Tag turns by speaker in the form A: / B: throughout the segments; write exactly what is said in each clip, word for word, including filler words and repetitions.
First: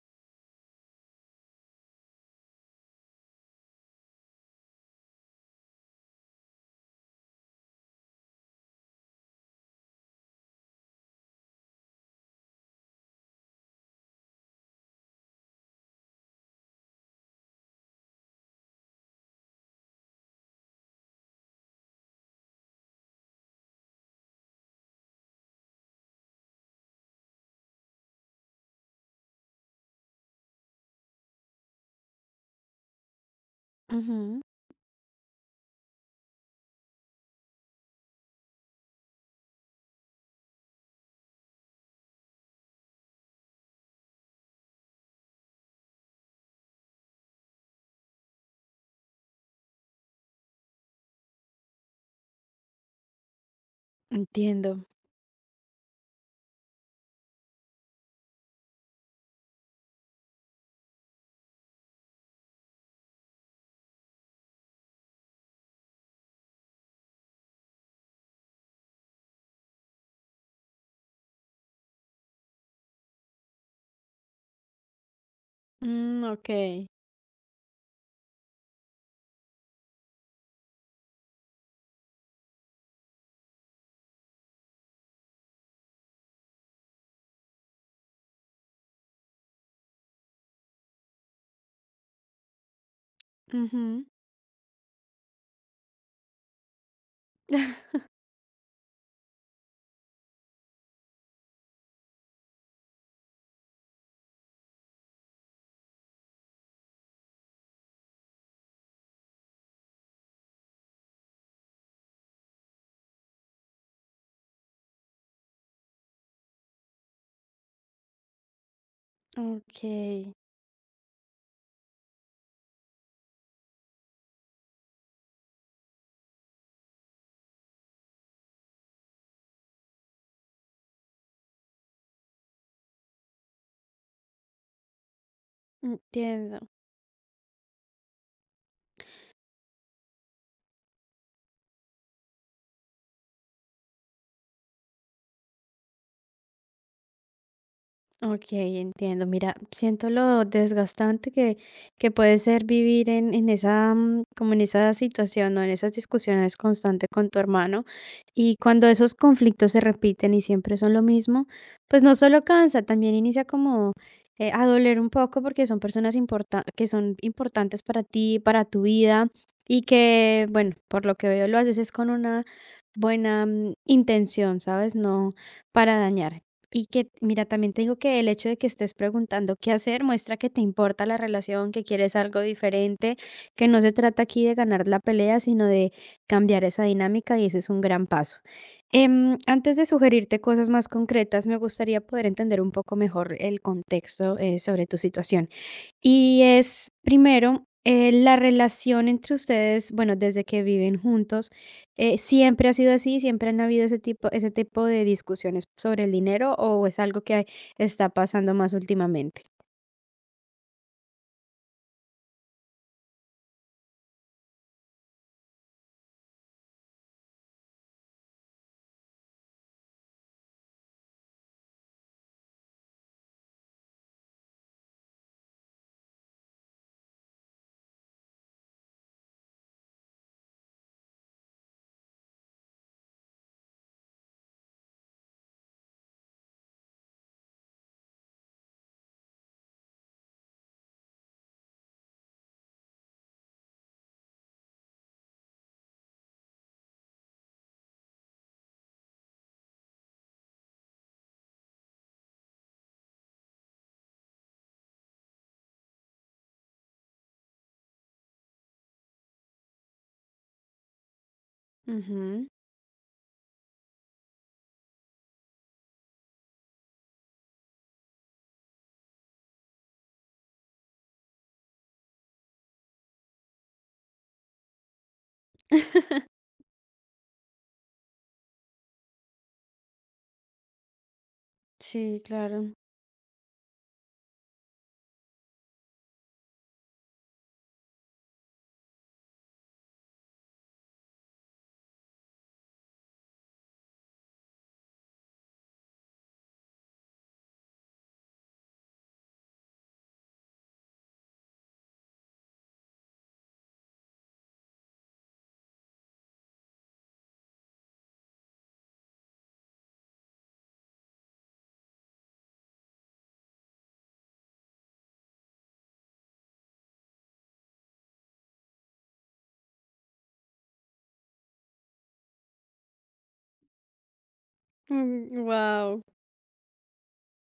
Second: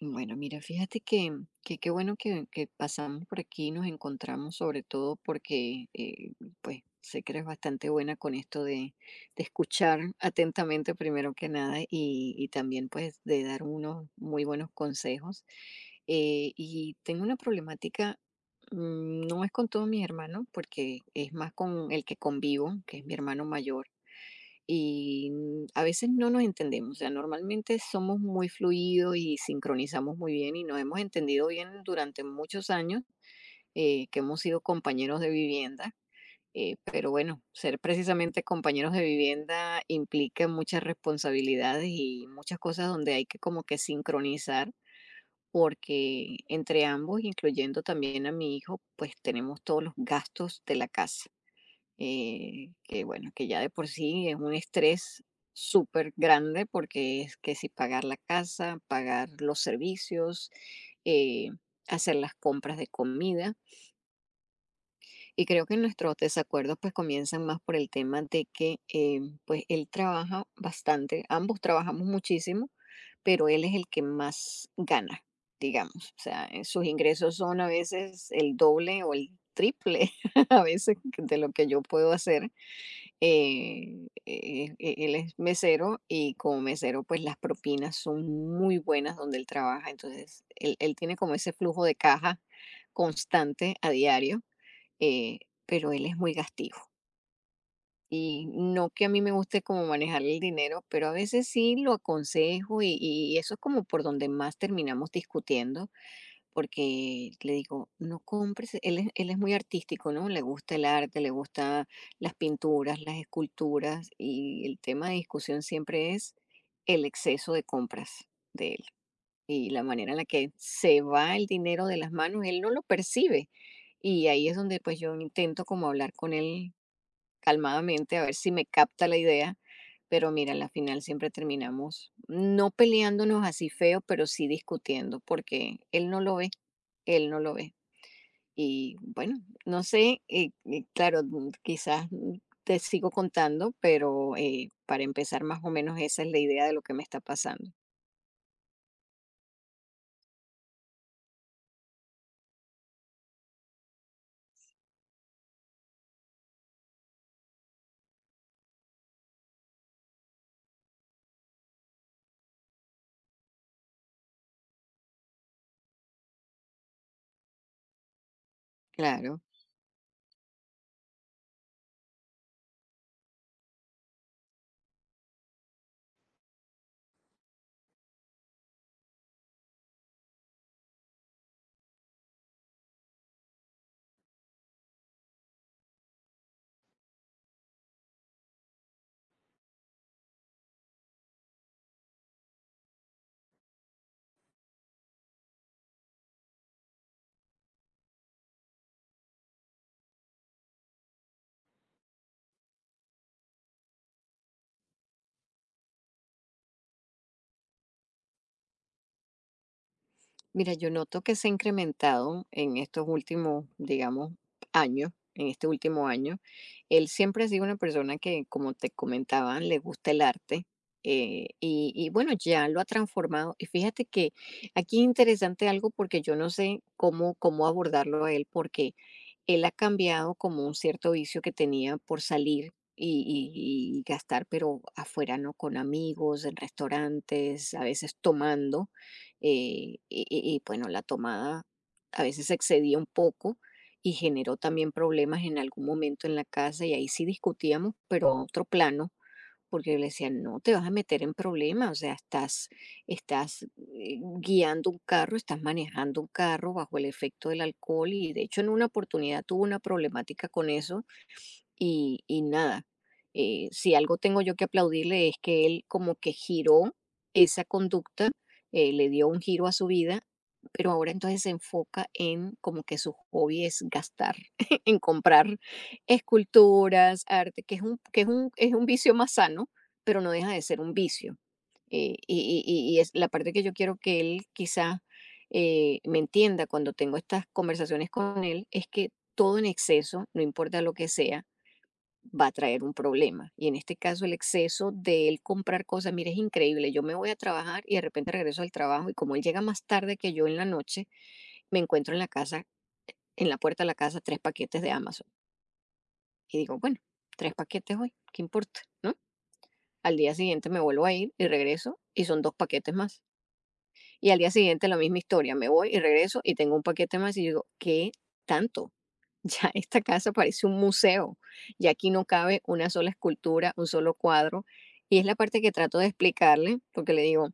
A: Bueno, mira, fíjate que que qué bueno que que pasamos por aquí y nos encontramos, sobre todo porque, eh, pues, sé que eres bastante buena con esto de de escuchar atentamente, primero que nada, y y también, pues, de dar unos muy buenos consejos. Eh, y tengo una problemática, mm, no es con todos mis hermanos, porque es más con el que convivo, que es mi hermano mayor y mm, a veces no nos entendemos. O sea, normalmente somos muy fluidos y sincronizamos muy bien y nos hemos entendido bien durante muchos años, eh, que hemos
B: Ujú,
A: sido compañeros de vivienda. Eh, pero bueno, ser precisamente compañeros de vivienda implica muchas responsabilidades y muchas cosas donde hay que como que sincronizar, porque entre ambos, incluyendo también a mi hijo, pues tenemos todos los gastos de la casa. Eh, que bueno, que ya de por sí es un
B: entiendo.
A: estrés súper grande, porque es que si pagar la casa, pagar los servicios, eh, hacer las compras de comida. Y creo que nuestros desacuerdos pues comienzan más por el tema de que eh, pues él trabaja bastante, ambos trabajamos muchísimo, pero él es el que más gana, digamos. O
B: Mm,
A: sea, eh, sus
B: okey.
A: ingresos son a veces el doble o el triple a veces de lo que yo puedo hacer. Eh, eh, eh, él es mesero y como mesero, pues las propinas son muy buenas donde él trabaja. Entonces, él, él tiene como ese flujo de caja constante a
B: Ujú.
A: diario, eh, pero él es muy gastivo. Y no que a mí me guste como manejar el dinero, pero a veces sí lo aconsejo, y, y eso es como por donde más terminamos discutiendo, porque le digo, no compres, él es, él es muy artístico, ¿no? Le gusta el arte, le gusta las pinturas, las esculturas, y el tema de discusión siempre es el exceso de compras de él y la manera en
B: Okey,
A: la que se va el dinero de las manos, él no lo percibe. Y ahí es donde pues yo intento como hablar con él calmadamente, a ver si me capta la idea. Pero mira, al final siempre terminamos no peleándonos así feo, pero sí discutiendo, porque él no lo ve,
B: entiendo.
A: él no lo ve. Y bueno, no sé, eh, eh, claro, mm, quizás, mm, te sigo contando, pero eh, para empezar más o menos esa es la idea de lo que me está pasando.
B: Ok, entiendo. Mira, siento lo desgastante que, que puede ser vivir en, en esa, mm, como en esa situación o en esas discusiones constantes con tu hermano. Y cuando esos conflictos se repiten y siempre son lo mismo, pues no solo cansa, también inicia como eh, a doler un poco porque son personas importa- que son importantes para ti, para tu vida
A: Claro.
B: y que, bueno, por lo que veo lo haces es con una buena mm, intención, ¿sabes? No para dañar. Y que, mira, también te digo que el hecho de que estés preguntando qué hacer muestra que te importa la relación, que quieres algo diferente, que no se trata aquí de ganar la pelea, sino de cambiar esa dinámica y ese es un gran paso. Em, antes de sugerirte cosas más concretas, me gustaría poder entender un poco mejor el contexto eh, sobre tu situación. Y es, primero, eh, la relación entre ustedes, bueno, desde que viven juntos, eh, ¿siempre ha sido así? ¿Siempre han habido ese tipo ese tipo de discusiones sobre el dinero, o es algo que está pasando más últimamente?
A: Mira, yo noto que se ha incrementado en estos últimos, digamos, años, en este último año. Él siempre ha sido una persona que, como te comentaba, le gusta el arte. Eh, y, y bueno, ya lo ha transformado. Y fíjate que aquí es interesante algo porque yo no sé cómo, cómo abordarlo a él, porque él ha cambiado como un cierto vicio que tenía por salir y, y y gastar, pero afuera, ¿no? Con amigos, en restaurantes, a veces tomando, eh, y, y- y, bueno, la tomada a veces se excedía un poco y generó también problemas en algún momento en la casa y ahí sí discutíamos, pero a otro plano, porque yo le decía, no te vas a meter en problemas, o sea, estás, estás, eh, guiando un carro, estás manejando un carro bajo el efecto del alcohol y de hecho en una oportunidad tuvo una problemática con eso y, y
B: Ujú.
A: nada, eh, si algo tengo yo que aplaudirle es que él como que giró esa conducta, eh, le dio un giro a su vida, pero ahora entonces se enfoca en como que su hobby es gastar, en comprar esculturas, arte, que es un, que es un, es un vicio más sano, pero no deja de ser un vicio. Eh,
B: Sí,
A: y,
B: claro.
A: y- y- y es la parte que yo quiero que él quizá, eh, me entienda cuando tengo estas conversaciones con él, es que todo en exceso, no importa lo que sea, va a traer un problema. Y en este caso, el exceso de él comprar cosas, mire, es increíble. Yo me voy a trabajar y de repente regreso al trabajo y como él llega más tarde que yo en la noche, me encuentro en la casa, en la puerta de la casa, tres paquetes de Amazon. Y digo, bueno, tres paquetes hoy, ¿qué importa? ¿No? Al día siguiente me vuelvo a ir y regreso y son dos paquetes más. Y al día siguiente la misma historia, me voy y regreso y tengo un paquete más y digo, ¿qué tanto? Ya esta casa parece un museo y aquí no cabe una sola escultura, un solo cuadro. Y es la parte que trato
B: Wow.
A: de explicarle, porque le digo,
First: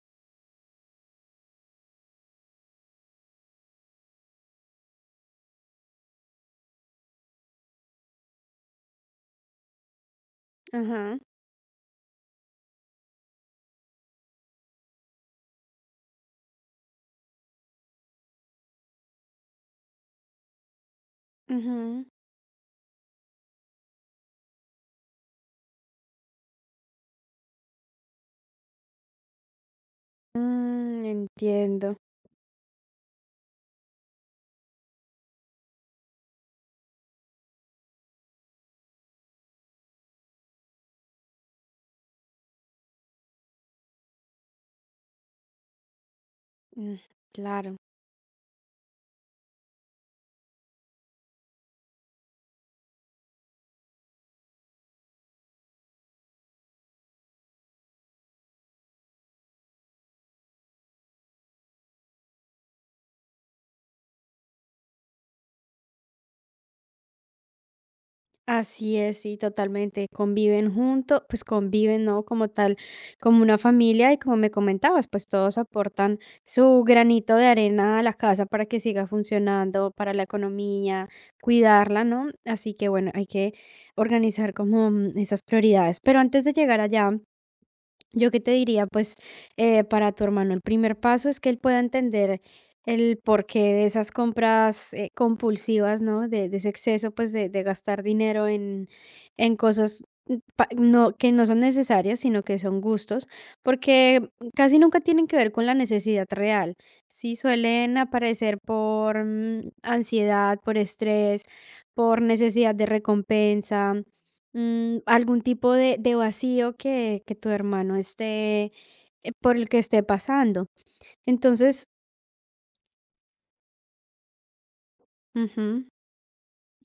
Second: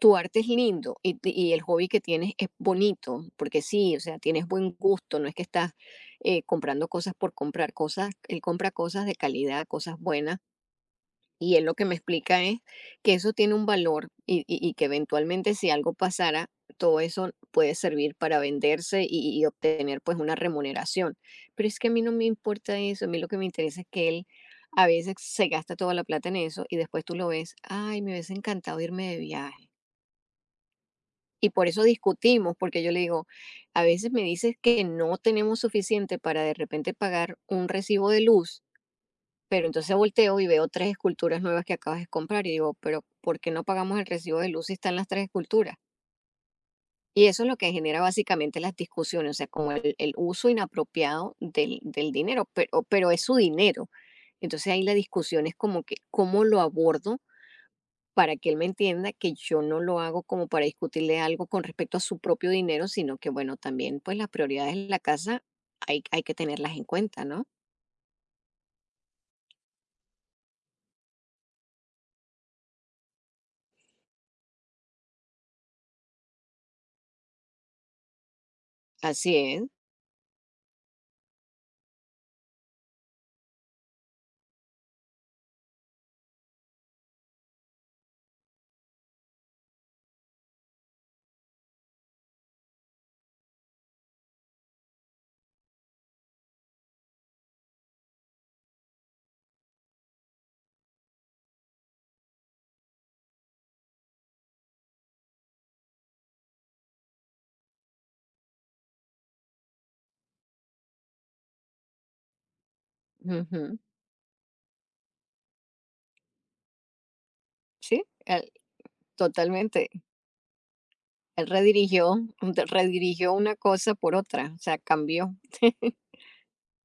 A: tu arte es lindo y, t- y el hobby que tienes es bonito, porque sí, o sea, tienes buen gusto, no es que estás, eh, comprando cosas por comprar cosas, él compra cosas de calidad, cosas buenas
B: Ajá.
A: y él lo que me explica es que eso tiene un valor y, y- y que eventualmente si algo pasara, todo eso puede servir para venderse y, y obtener pues una remuneración. Pero es que a mí
B: Ujú.
A: no me importa eso, a mí lo que me interesa es que él a veces se gasta toda la plata en eso y después tú lo ves, ay, me hubiese encantado irme de viaje.
B: Mm,
A: Y por eso
B: entiendo.
A: discutimos, porque yo le digo, a veces me dices que no tenemos suficiente para de repente pagar un recibo de luz, pero entonces volteo y veo tres esculturas nuevas que acabas de comprar y digo, pero ¿por qué no pagamos el recibo de luz si están las tres esculturas?
B: Mm,
A: Y eso es lo que
B: claro.
A: genera básicamente las discusiones, o sea, como el, el uso inapropiado del, del dinero, pero, pero es su dinero. Entonces ahí la discusión es como que, ¿cómo lo abordo para que él me entienda que yo no lo hago como para discutirle algo con respecto a su propio dinero, sino que, bueno, también pues las prioridades de la casa hay, hay que tenerlas en cuenta, ¿no?
B: Así es, sí, totalmente. Conviven juntos, pues conviven, ¿no? Como tal, como una familia y como me comentabas, pues todos aportan su granito de arena a la casa para que siga
A: Así es.
B: funcionando, para la economía, cuidarla, ¿no? Así que bueno, hay que organizar como mm, esas prioridades. Pero antes de llegar allá, yo qué te diría, pues eh, para tu hermano el primer paso es que él pueda entender el porqué de esas compras eh, compulsivas, ¿no? De, de ese exceso, pues de, de gastar dinero en, en cosas mm, pa- no, que no son necesarias, sino que son gustos, porque casi nunca tienen que ver con la necesidad real. Sí, suelen aparecer por mm, ansiedad, por estrés, por necesidad de
A: Ujú.
B: recompensa. Mm, algún tipo de, de vacío que, que tu hermano
A: Sí, al-,
B: esté, eh, por el que
A: totalmente.
B: esté pasando.
A: Él
B: Entonces,
A: redirigió redirigió una cosa por otra, o sea, cambió.
B: ujú,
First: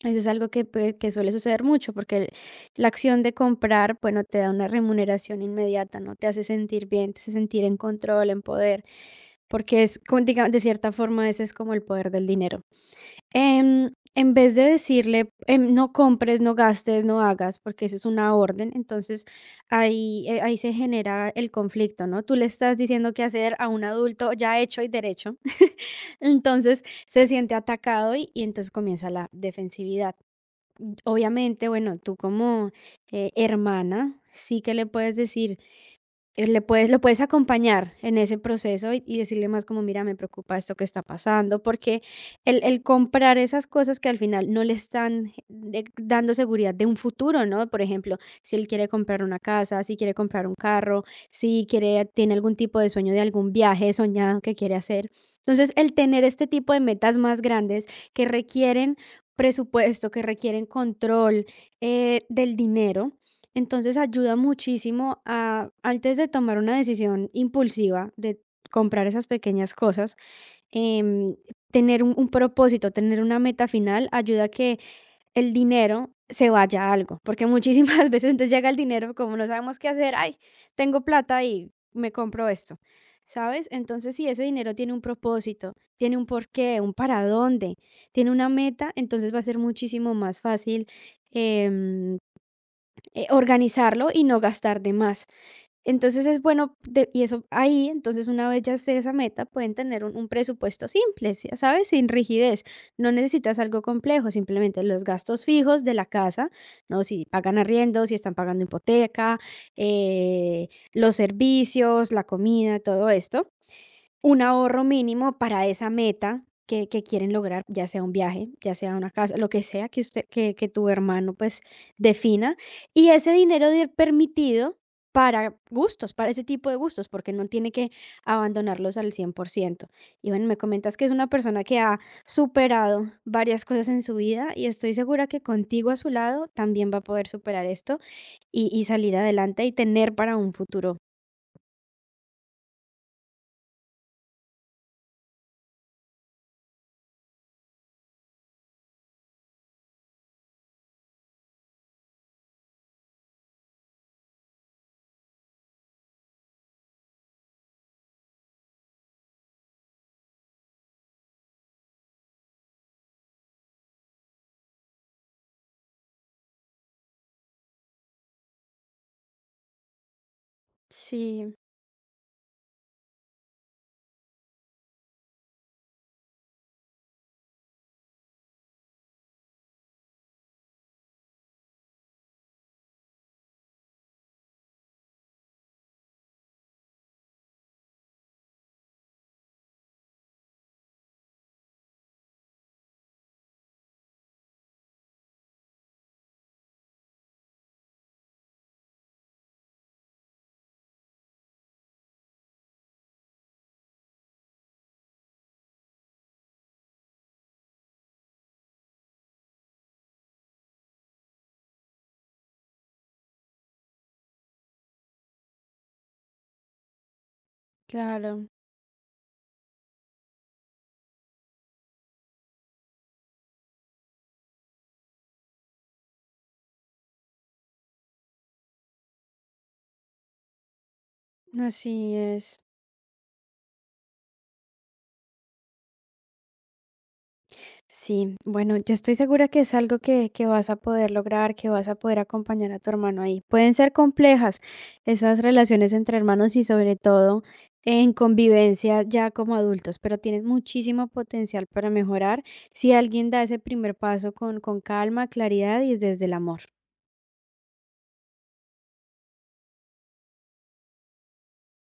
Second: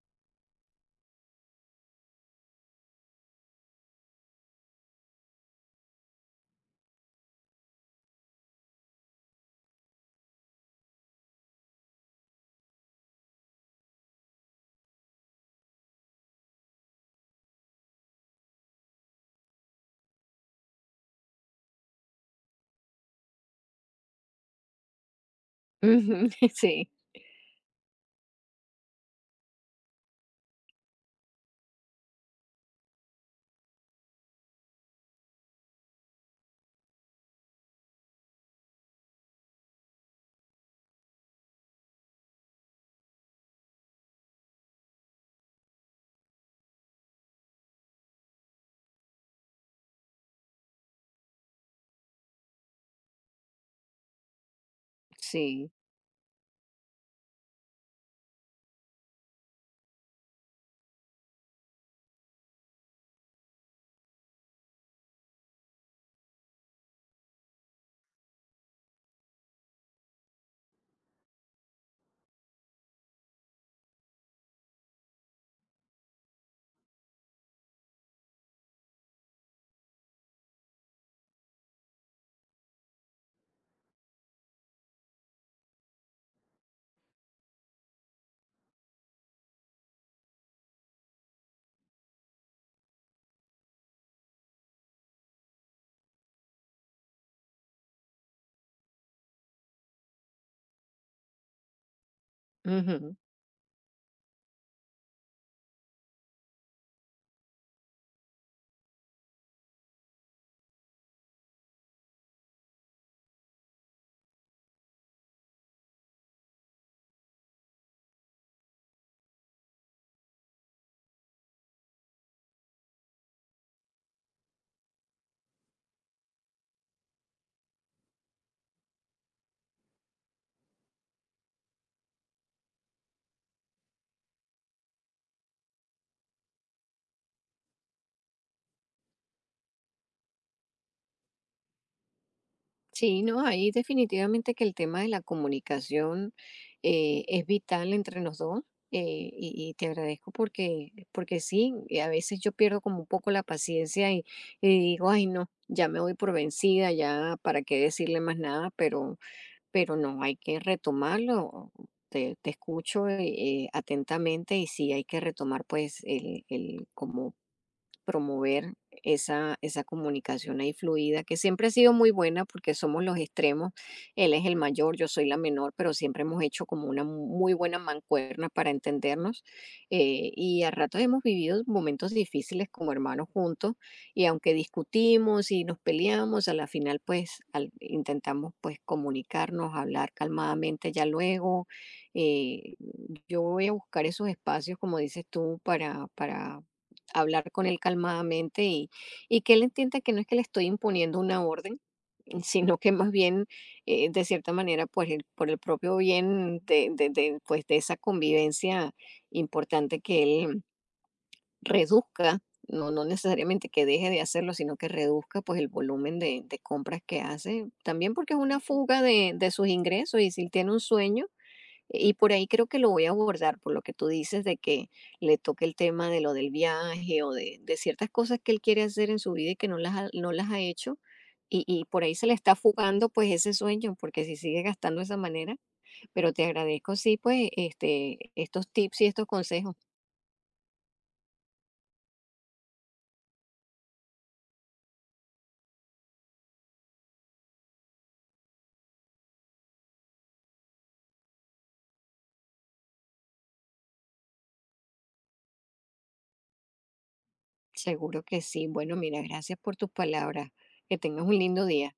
B: eso es algo que, puede- que suele suceder mucho, porque el- la acción de comprar, bueno, te da una remuneración inmediata, ¿no? Te hace sentir bien, te hace sentir en control, en poder, porque es, como diga- de cierta forma, ese es como el poder del dinero. Em, en vez de decirle, em, no compres, no gastes, no hagas, porque eso es una orden, entonces ahí, eh, ahí se genera el conflicto, ¿no? Tú le estás diciendo qué hacer a un adulto ya hecho y derecho,
A: Ujú,
B: entonces
A: sí,
B: se siente atacado y, y entonces comienza la defensividad. Obviamente, bueno, tú como eh, hermana, sí que le puedes decir eh, le puedes lo puedes acompañar en ese proceso y y decirle más como: "Mira, me preocupa esto que está pasando", porque el el comprar esas cosas que al final no le están de dando seguridad de un futuro, ¿no? Por ejemplo, si él quiere comprar una casa, si quiere comprar un carro, si quiere tiene algún tipo de sueño de algún viaje soñado que quiere hacer.
A: sí,
B: Entonces, el tener este tipo de metas más grandes que requieren presupuesto, que requieren control, eh, del dinero, entonces ayuda muchísimo a, antes de tomar una decisión impulsiva de comprar esas pequeñas cosas, em, tener un, un propósito, tener una meta final, ayuda a que el dinero se vaya a algo, porque muchísimas veces entonces llega el dinero, como no sabemos qué hacer, ay, tengo plata y me compro esto, ¿sabes? Entonces si ese dinero tiene un propósito, tiene un porqué, un para dónde, tiene una meta, entonces va a ser muchísimo más fácil. em, eh, Organizarlo y no gastar de más. Entonces es bueno, de- y eso ahí, entonces una vez ya sé esa meta, pueden tener un, un presupuesto simple, si- ¿sabes? Sin rigidez. No
A: ujú.
B: necesitas algo complejo, simplemente los gastos fijos de la casa, ¿no? Si pagan arriendo, si están pagando hipoteca, eh, los servicios, la comida, todo esto un ahorro mínimo para esa meta que, que quieren lograr, ya sea un viaje, ya sea una casa, lo que sea que usted, que, que tu hermano pues defina. Y ese dinero de permitido para gustos, para ese tipo de gustos, porque no tiene que abandonarlos al cien por ciento. Y bueno, me comentas que es una persona que ha superado varias cosas en su vida y estoy segura que contigo a su lado también va a poder superar esto y, y salir adelante y tener para un futuro.
A: Sí, no, ahí definitivamente que el tema de la comunicación, eh, es vital entre los dos, eh, y y te agradezco porque porque sí, eh, a veces yo pierdo como un poco la paciencia y y digo: "Ay no, ya me voy por vencida, ya para qué decirle más nada", pero pero no, hay que retomarlo. Te, te escucho, eh, eh, atentamente y sí hay que retomar pues el, el como promover esa, esa comunicación ahí fluida, que
B: Sí,
A: siempre ha sido muy buena porque somos los extremos, él es el mayor, yo soy la menor, pero siempre hemos hecho como una muy buena mancuerna para entendernos, eh, y a ratos hemos vivido momentos difíciles como hermanos juntos y aunque discutimos y nos peleamos, a la final pues al- intentamos pues comunicarnos, hablar calmadamente ya luego. eh, yo voy a buscar esos espacios, como dices tú, para, para hablar con él calmadamente y, y que él entienda que no es que le estoy imponiendo una orden, sino que más bien, eh, de cierta manera, pues el- por el propio bien de, de, de, pues, de esa convivencia importante que él reduzca, no, no necesariamente que deje de hacerlo, sino que reduzca pues el volumen de, de compras que hace, también porque es
B: claro,
A: una fuga de, de sus ingresos y si él tiene un sueño, y por ahí creo que lo voy a abordar, por lo que tú dices de que le toque el tema de lo del viaje o de, de ciertas cosas que él quiere hacer en su vida y que no las ha, no las ha hecho. Y, y por ahí
B: así
A: se le está
B: es.
A: fugando pues ese sueño, porque si sigue gastando de esa manera, pero te agradezco sí pues este,
B: Sí,
A: estos
B: bueno, yo
A: tips y
B: estoy
A: estos
B: segura que es
A: consejos.
B: algo que, que vas a poder lograr, que vas a poder acompañar a tu hermano ahí. Pueden ser complejas esas relaciones entre hermanos y sobre todo en convivencia ya como adultos, pero tienes muchísimo potencial para mejorar si alguien da ese primer paso con, con calma, claridad y desde el amor.
A: Seguro que sí. Bueno, mira, gracias por tus palabras. Que tengas un lindo día.